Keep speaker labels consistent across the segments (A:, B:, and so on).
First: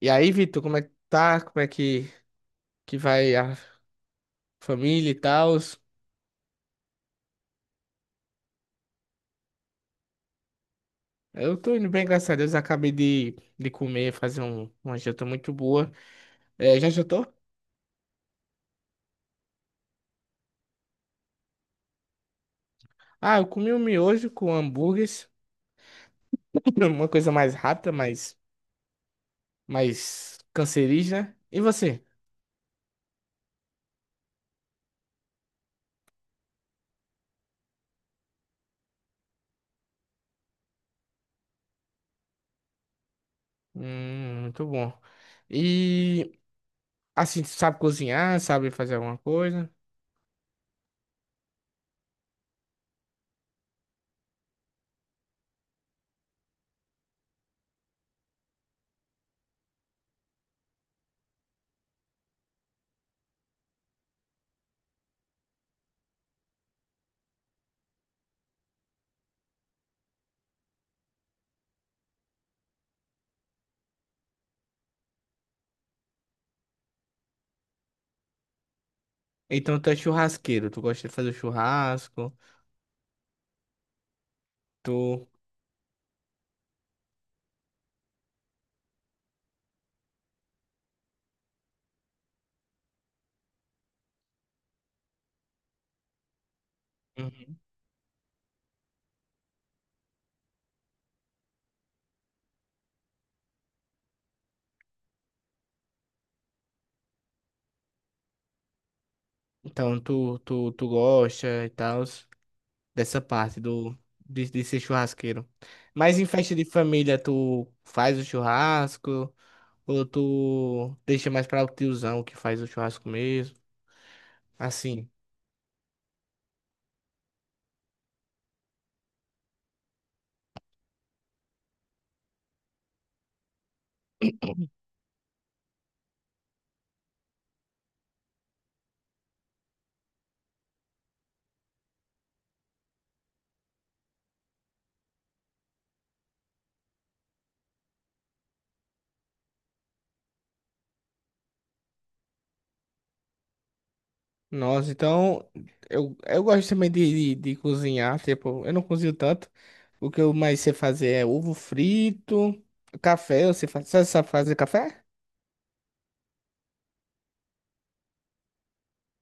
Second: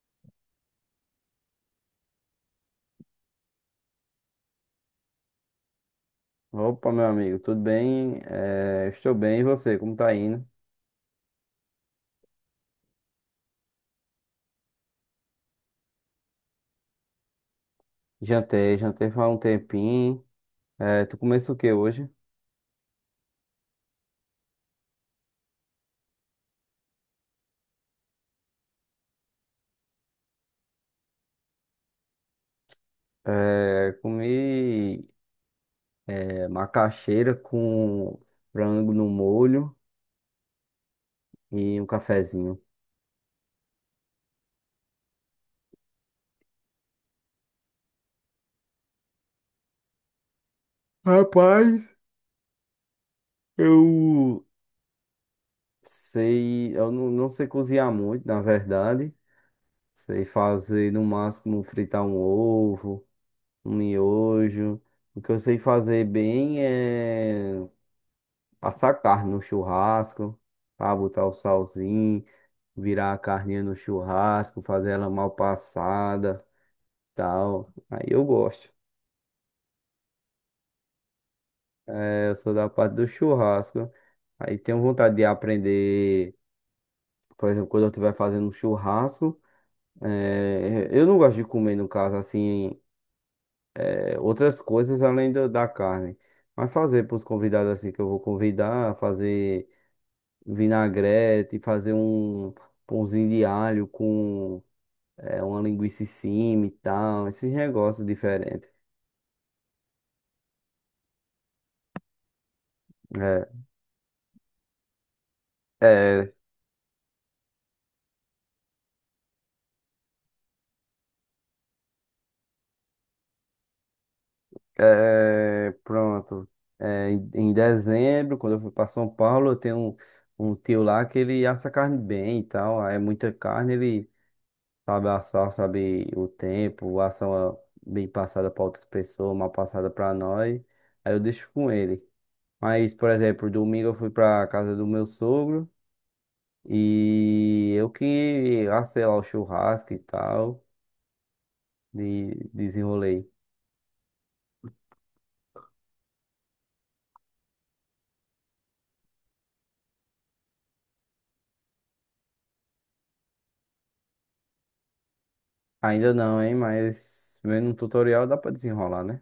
A: E aí, Vitor, como é que tá? Que vai a família e tal?
B: Opa, meu amigo, tudo bem? Estou bem, e você? Como tá indo?
A: Eu tô indo bem, graças a Deus. Acabei de comer, fazer uma janta muito boa. É, já jantou?
B: Jantei, jantei faz um tempinho. Tu começou o que hoje?
A: Ah, eu comi um miojo com hambúrgueres. Uma coisa mais rápida, mais cancerígena, né? E você?
B: Comi macaxeira com frango no molho e um cafezinho.
A: Muito bom. E, assim, tu sabe cozinhar, sabe fazer alguma coisa?
B: Rapaz, eu sei, eu não sei cozinhar muito, na verdade. Sei fazer no máximo fritar um ovo, um miojo. O que eu sei fazer bem é passar carne no churrasco, para botar o salzinho, virar a carninha no churrasco, fazer ela mal passada, tal. Aí eu gosto.
A: Então tu é churrasqueiro, tu gosta de fazer
B: É, eu
A: churrasco,
B: sou da parte do churrasco. Aí tenho vontade de
A: tu...
B: aprender, por exemplo, quando eu estiver fazendo um churrasco. Eu não gosto de comer, no caso, assim, outras coisas da carne. Mas fazer para os
A: Uhum.
B: convidados assim que eu vou convidar, fazer vinagrete, fazer um pãozinho de alho com é uma linguiça em cima e tal, esses negócios diferentes.
A: Então tu gosta e tal, dessa
B: É,
A: parte do, de ser churrasqueiro. Mas em
B: é,
A: festa de família, tu faz o churrasco ou tu deixa mais para o tiozão que faz o churrasco mesmo? Assim.
B: é, pronto. É, em dezembro, quando eu fui para São Paulo, eu tenho um tio lá que ele assa carne bem e tal. Aí é muita carne, ele sabe assar, sabe o tempo, assa uma bem passada para outras pessoas, mal passada para nós. Aí eu deixo com ele. Mas, por exemplo, domingo eu fui para casa do meu sogro e eu que assei lá o churrasco e tal. De desenrolei.
A: Nossa, então eu gosto também de cozinhar, tipo, eu não cozinho tanto. O que eu mais sei fazer é ovo frito, café, eu sei fazer, sabe fazer café?
B: Ainda não, hein? Mas vendo um tutorial dá pra desenrolar, né?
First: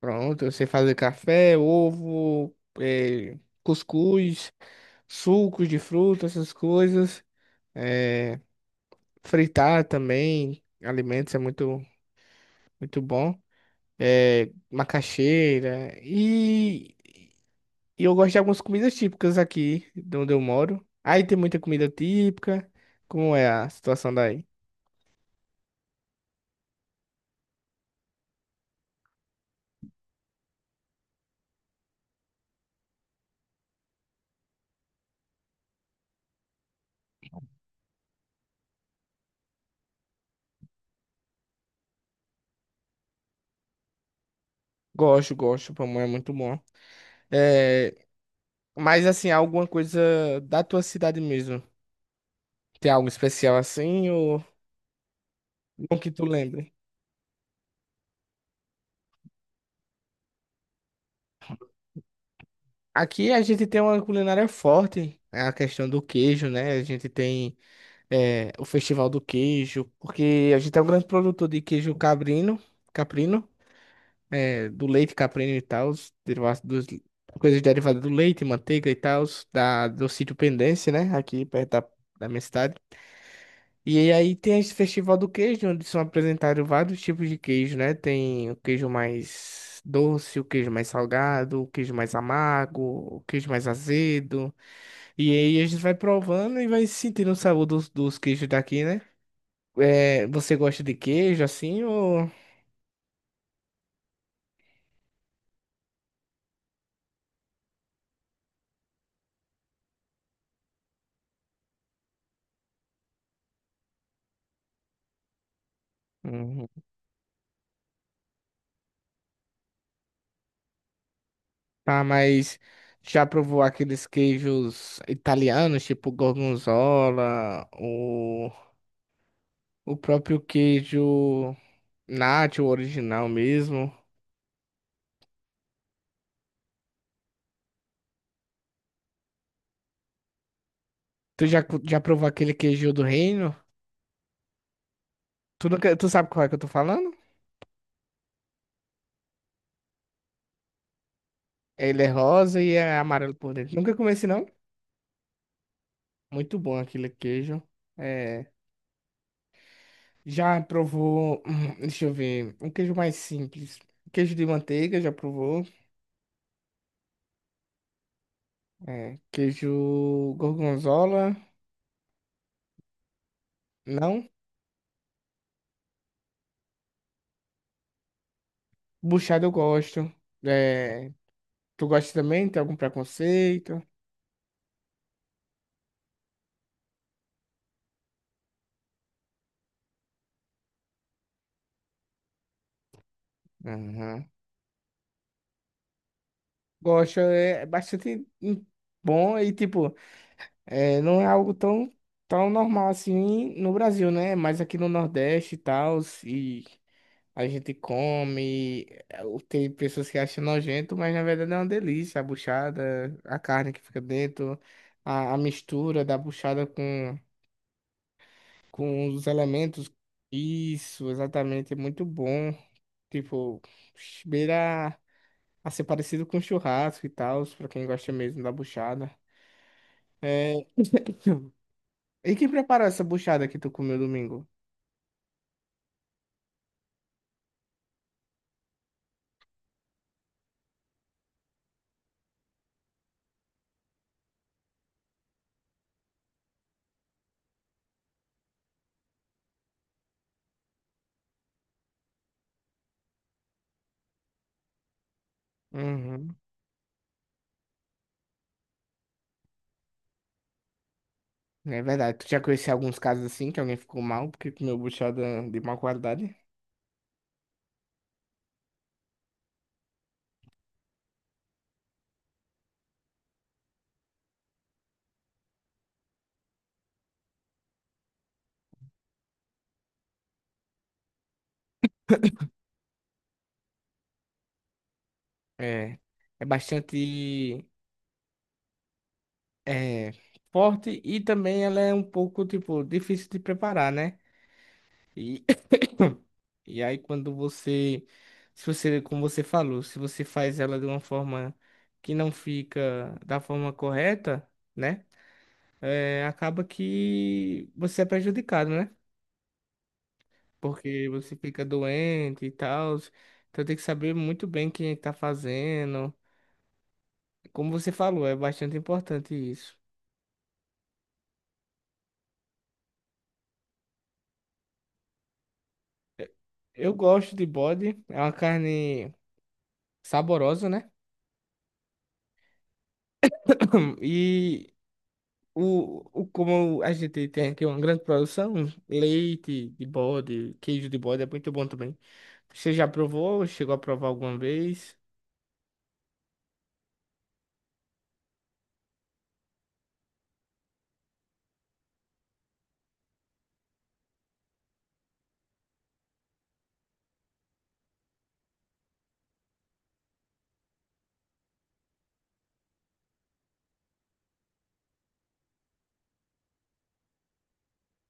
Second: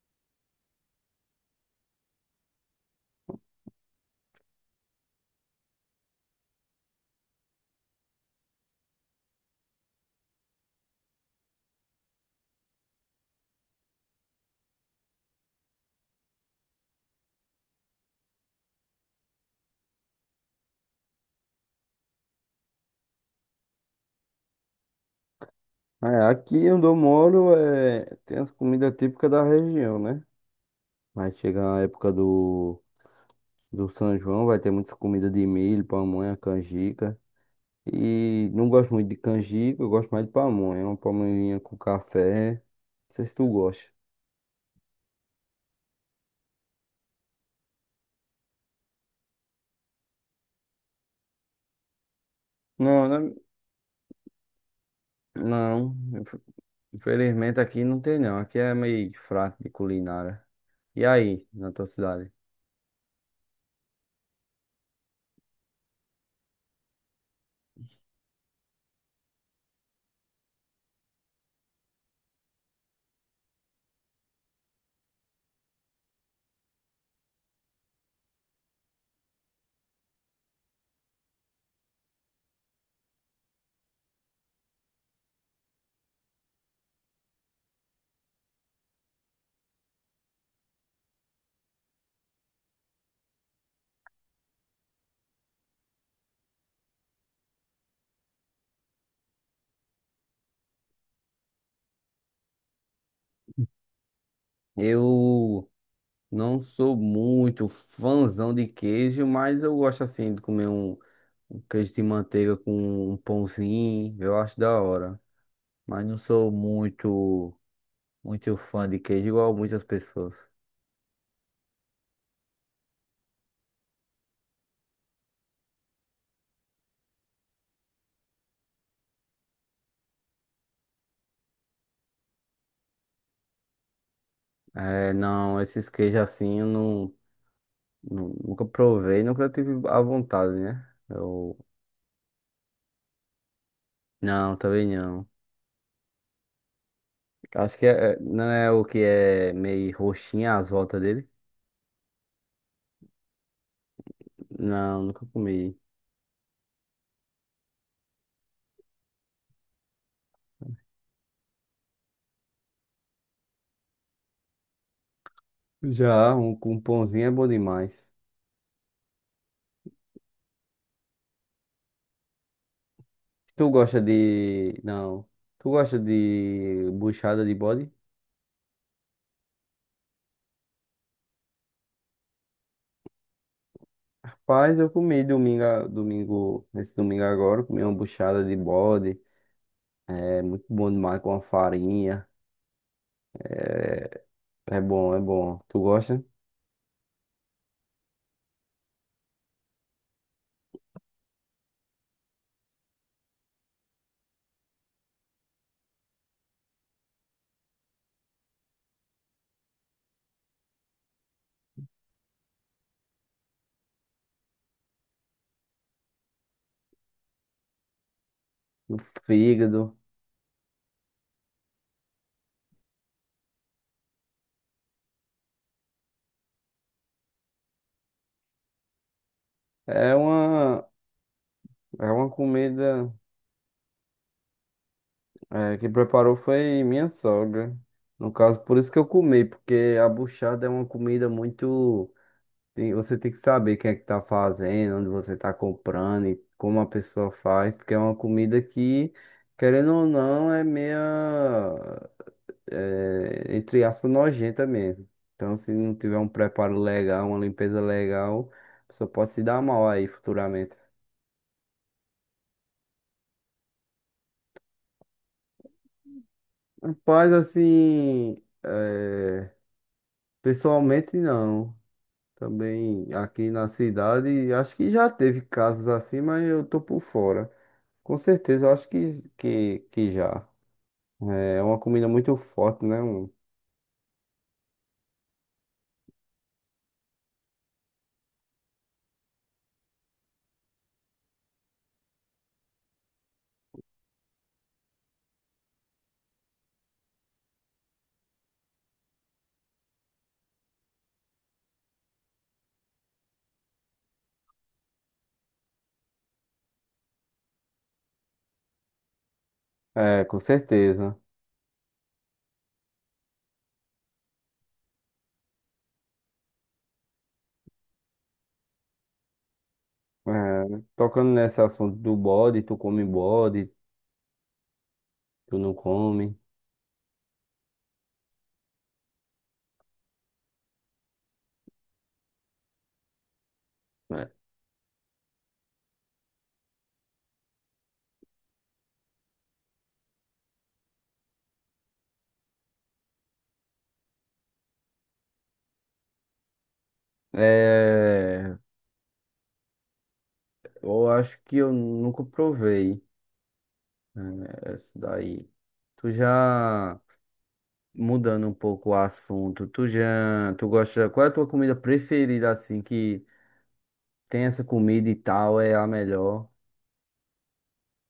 A: Pronto, eu sei fazer café, ovo, eh, cuscuz, sucos de fruta, essas coisas. É, fritar também alimentos é muito bom. É, macaxeira. E eu gosto de algumas comidas típicas aqui de onde eu moro. Aí tem muita comida típica. Como é a situação daí?
B: É, aqui onde eu moro é, tem as comidas típicas da região, né? Mas chega a época do São João, vai ter muitas comidas de milho, pamonha, canjica. E não gosto muito de canjica, eu gosto mais de pamonha. Uma pamonhinha com café. Não sei se tu gosta.
A: Gosto, gosto. Pamonha é muito bom. É, mas assim, alguma coisa da tua cidade mesmo? Tem
B: Não,
A: algo
B: não,
A: especial assim ou
B: não.
A: não que tu lembre?
B: Infelizmente aqui não tem não. Aqui é meio fraco de culinária. E aí, na tua cidade?
A: Aqui a gente tem uma culinária forte, é a questão do queijo, né? A gente tem, é, o Festival do Queijo, porque a gente é um grande produtor de queijo cabrino, caprino, é, do leite caprino e tal, os derivados dos, coisas derivadas do leite, manteiga e tal, do sítio Pendência, né, aqui perto da minha cidade. E aí tem esse Festival do Queijo, onde são apresentados vários tipos de queijo, né? Tem o queijo mais doce, o queijo mais salgado, o queijo mais amargo, o queijo mais azedo. E aí a gente vai provando e vai sentindo o sabor dos queijos daqui, né? É, você gosta de queijo assim ou...
B: Eu não sou muito fãzão de queijo, mas eu gosto assim de comer um queijo de manteiga com um pãozinho, eu acho da hora. Mas não sou
A: Uhum.
B: muito, muito fã de queijo, igual muitas pessoas.
A: Tá, mas já provou aqueles queijos italianos, tipo gorgonzola, o próprio queijo nacho, o original mesmo?
B: É, não, esses queijos assim eu não, nunca provei, nunca tive a vontade, né? Eu,
A: Já provou aquele queijo do reino?
B: não, também não.
A: Tu nunca, tu sabe qual é que eu tô falando?
B: Acho que não é o que é meio roxinha as voltas dele.
A: Ele é rosa e é amarelo por dentro. Nunca comi esse não?
B: Não, nunca comi.
A: Muito bom aquele queijo. É, já provou, deixa eu ver, um queijo mais simples. Queijo de manteiga, já provou?
B: Já, um pãozinho é bom demais.
A: É, queijo gorgonzola,
B: Tu gosta
A: não.
B: de. Não. Tu gosta de buchada de bode?
A: Buchada eu gosto. É, tu gosta também? Tem algum preconceito?
B: Rapaz, eu comi domingo, domingo, nesse domingo agora, comi uma buchada de bode. É muito bom demais com a farinha. É,
A: Aham.
B: é bom, é bom. Tu gosta?
A: Gosto, é, é bastante, bom e, tipo, é, não é algo tão normal assim no Brasil, né? Mas aqui no Nordeste e tal, e a gente come, é, tem pessoas que acham nojento, mas na verdade é uma delícia. A buchada, a carne que fica dentro, a mistura da buchada
B: Do
A: com os elementos.
B: fígado.
A: Isso, exatamente, é muito bom. Tipo, beira a ser parecido com churrasco e tal, pra quem gosta mesmo da buchada.
B: É
A: É...
B: uma, é uma
A: E quem preparou essa
B: comida
A: buchada que tu comeu domingo?
B: é, que preparou foi minha sogra. No caso, por isso que eu comi, porque a buchada é uma comida muito. Você tem que saber quem é que tá fazendo, onde você tá comprando e como a pessoa faz, porque é uma comida que, querendo ou não, é meia, é, entre aspas, nojenta mesmo. Então, se não tiver um
A: Uhum.
B: preparo legal, uma limpeza legal, a pessoa pode se dar mal aí futuramente.
A: É verdade, tu já conheceu alguns casos assim que alguém ficou mal porque comeu buchada de má qualidade?
B: Rapaz, assim, é, pessoalmente não. Também aqui na cidade, acho que já teve casos assim, mas eu tô por fora. Com certeza, eu acho que já. É uma comida muito forte, né? Um-
A: É, é bastante, é, forte e também ela é um pouco, tipo, difícil de preparar, né? E e aí quando você, se você, como você falou, se você faz ela de uma forma que não fica da forma correta, né? É, acaba que você é prejudicado, né?
B: É, com
A: Porque
B: certeza.
A: você fica doente e tal. Então tem que saber muito bem quem está fazendo. Como você falou, é bastante importante isso.
B: É, tocando nesse assunto do bode, tu come bode, tu não come.
A: Eu gosto de bode, é uma carne saborosa, né?
B: É,
A: E o, como a gente tem aqui uma grande produção, leite de bode, queijo de bode é muito bom também. Você já provou? Chegou a provar alguma vez?
B: é, eu acho que eu nunca provei, né, essa daí. Tu já mudando um pouco o assunto, tu já, tu gosta, qual é a tua comida preferida assim que tem essa comida e tal, é a melhor?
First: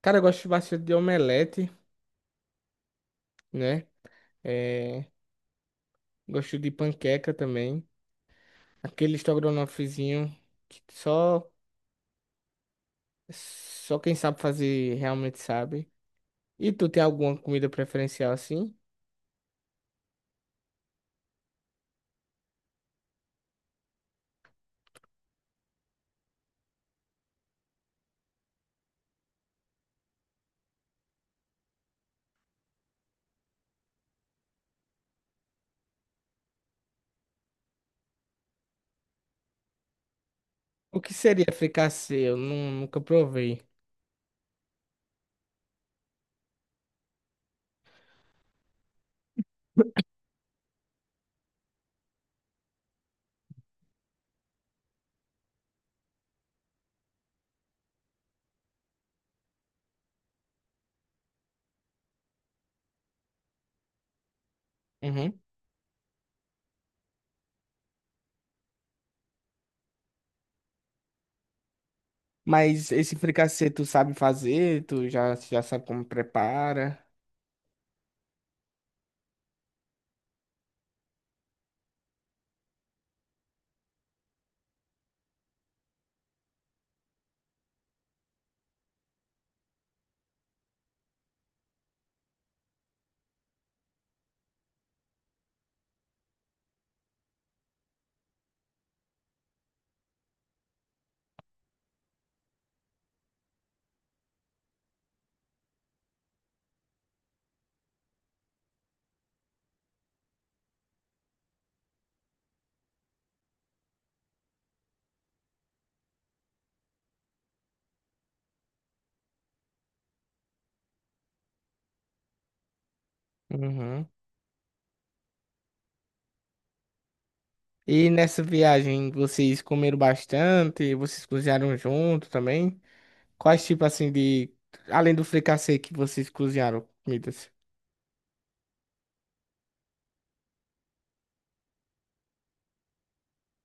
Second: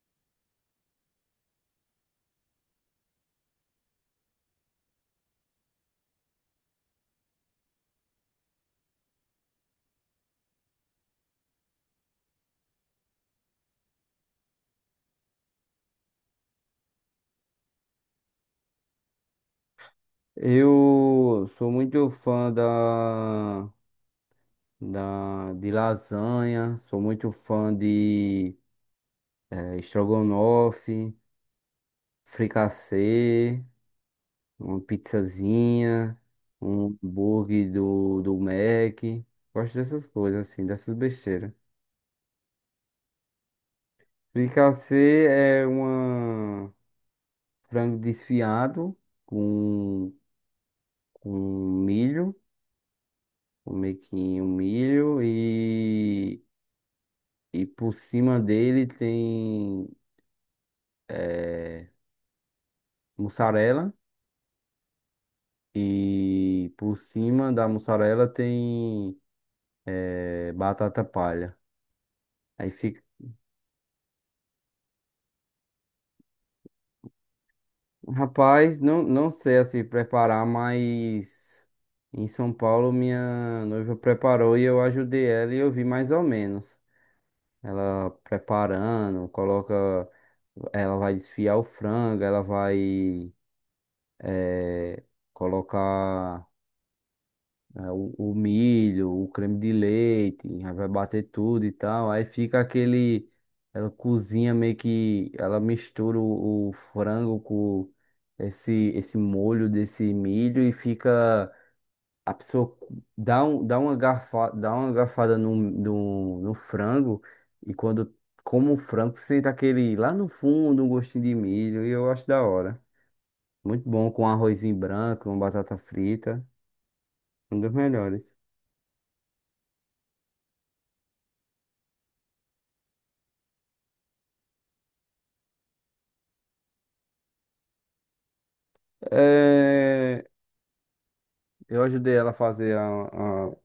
A: Cara, eu gosto bastante de omelete, né? É, gosto de panqueca também. Aquele estrogonofezinho que só quem sabe fazer realmente sabe. E tu tem alguma comida preferencial assim?
B: Eu sou muito fã de lasanha, sou muito fã de estrogonofe, fricassê, uma pizzazinha, um hambúrguer do Mac. Gosto dessas coisas, assim, dessas
A: O que seria
B: besteiras.
A: fricassê? Nunca provei.
B: Fricassê é uma frango desfiado com, com milho, um mequinho, milho e por cima dele tem eh, mussarela.
A: Uhum.
B: E por cima da mussarela tem batata palha. Aí
A: Mas
B: fica.
A: esse fricassê tu sabe fazer, tu já, já sabe como prepara.
B: Rapaz, não, não sei assim preparar, mas em São Paulo minha noiva preparou e eu ajudei ela e eu vi mais ou menos. Ela preparando, coloca. Ela vai desfiar o frango, ela vai eh, colocar. É, o milho, o creme de leite, aí vai bater tudo e tal. Aí fica aquele. Ela cozinha meio que. Ela mistura o frango com esse molho desse milho e fica. A pessoa dá, um, dá, uma garfa, dá uma garfada no frango e quando come o frango sente aquele lá no fundo um gostinho de milho e eu acho da hora. Muito
A: Uhum.
B: bom com arrozinho branco, uma batata frita. Um dos
A: E
B: melhores.
A: nessa viagem vocês comeram bastante, vocês cozinharam junto também? Quais tipo assim de, além do fricassê que vocês cozinharam, comidas?
B: É, eu ajudei ela a fazer a-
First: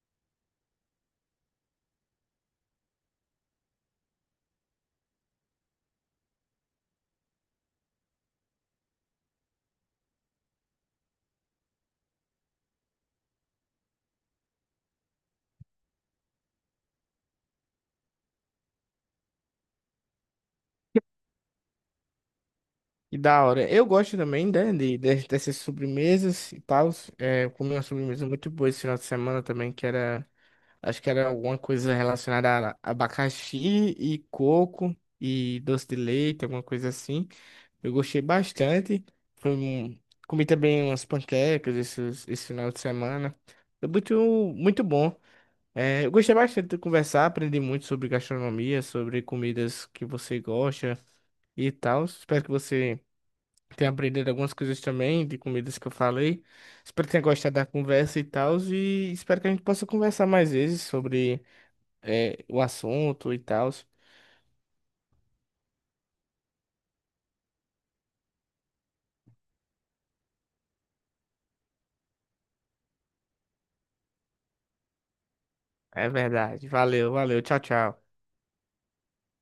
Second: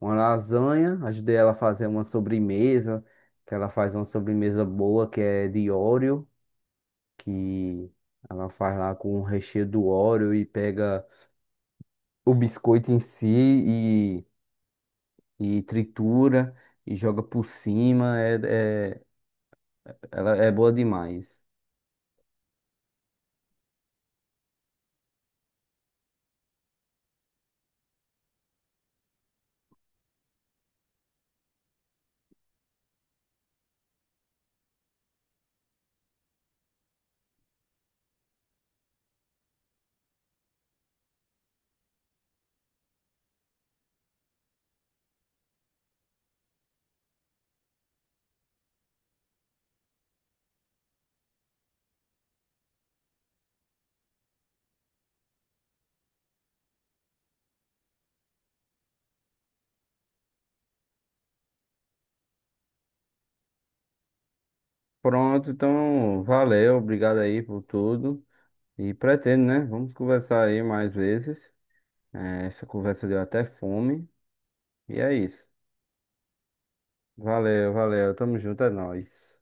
B: uma lasanha, ajudei ela a fazer uma sobremesa, que ela faz uma sobremesa boa, que é de Oreo, que ela faz lá com o recheio do Oreo e pega o biscoito em si e tritura e joga por cima. É, é, ela é boa demais.
A: E da hora. Eu gosto também, né, dessas sobremesas e tal. É, eu comi uma sobremesa muito boa esse final de semana também, que era, acho que era alguma coisa relacionada a abacaxi e coco e doce de leite, alguma coisa assim. Eu gostei bastante. Foi um- Comi também umas panquecas esse final de semana. Foi muito bom. É, eu gostei bastante de conversar, aprendi muito sobre gastronomia, sobre comidas que você gosta e tal. Espero que você tenha aprendido algumas coisas também de comidas que eu falei. Espero que tenha gostado da conversa e tal. E espero que a gente possa conversar mais vezes sobre, é, o assunto e tal.
B: Pronto, então valeu, obrigado aí por tudo. E pretendo, né? Vamos conversar aí mais vezes. É, essa conversa deu até fome. E é isso.
A: É verdade. Valeu, valeu. Tchau,
B: Valeu,
A: tchau.
B: valeu. Tamo junto, é nóis.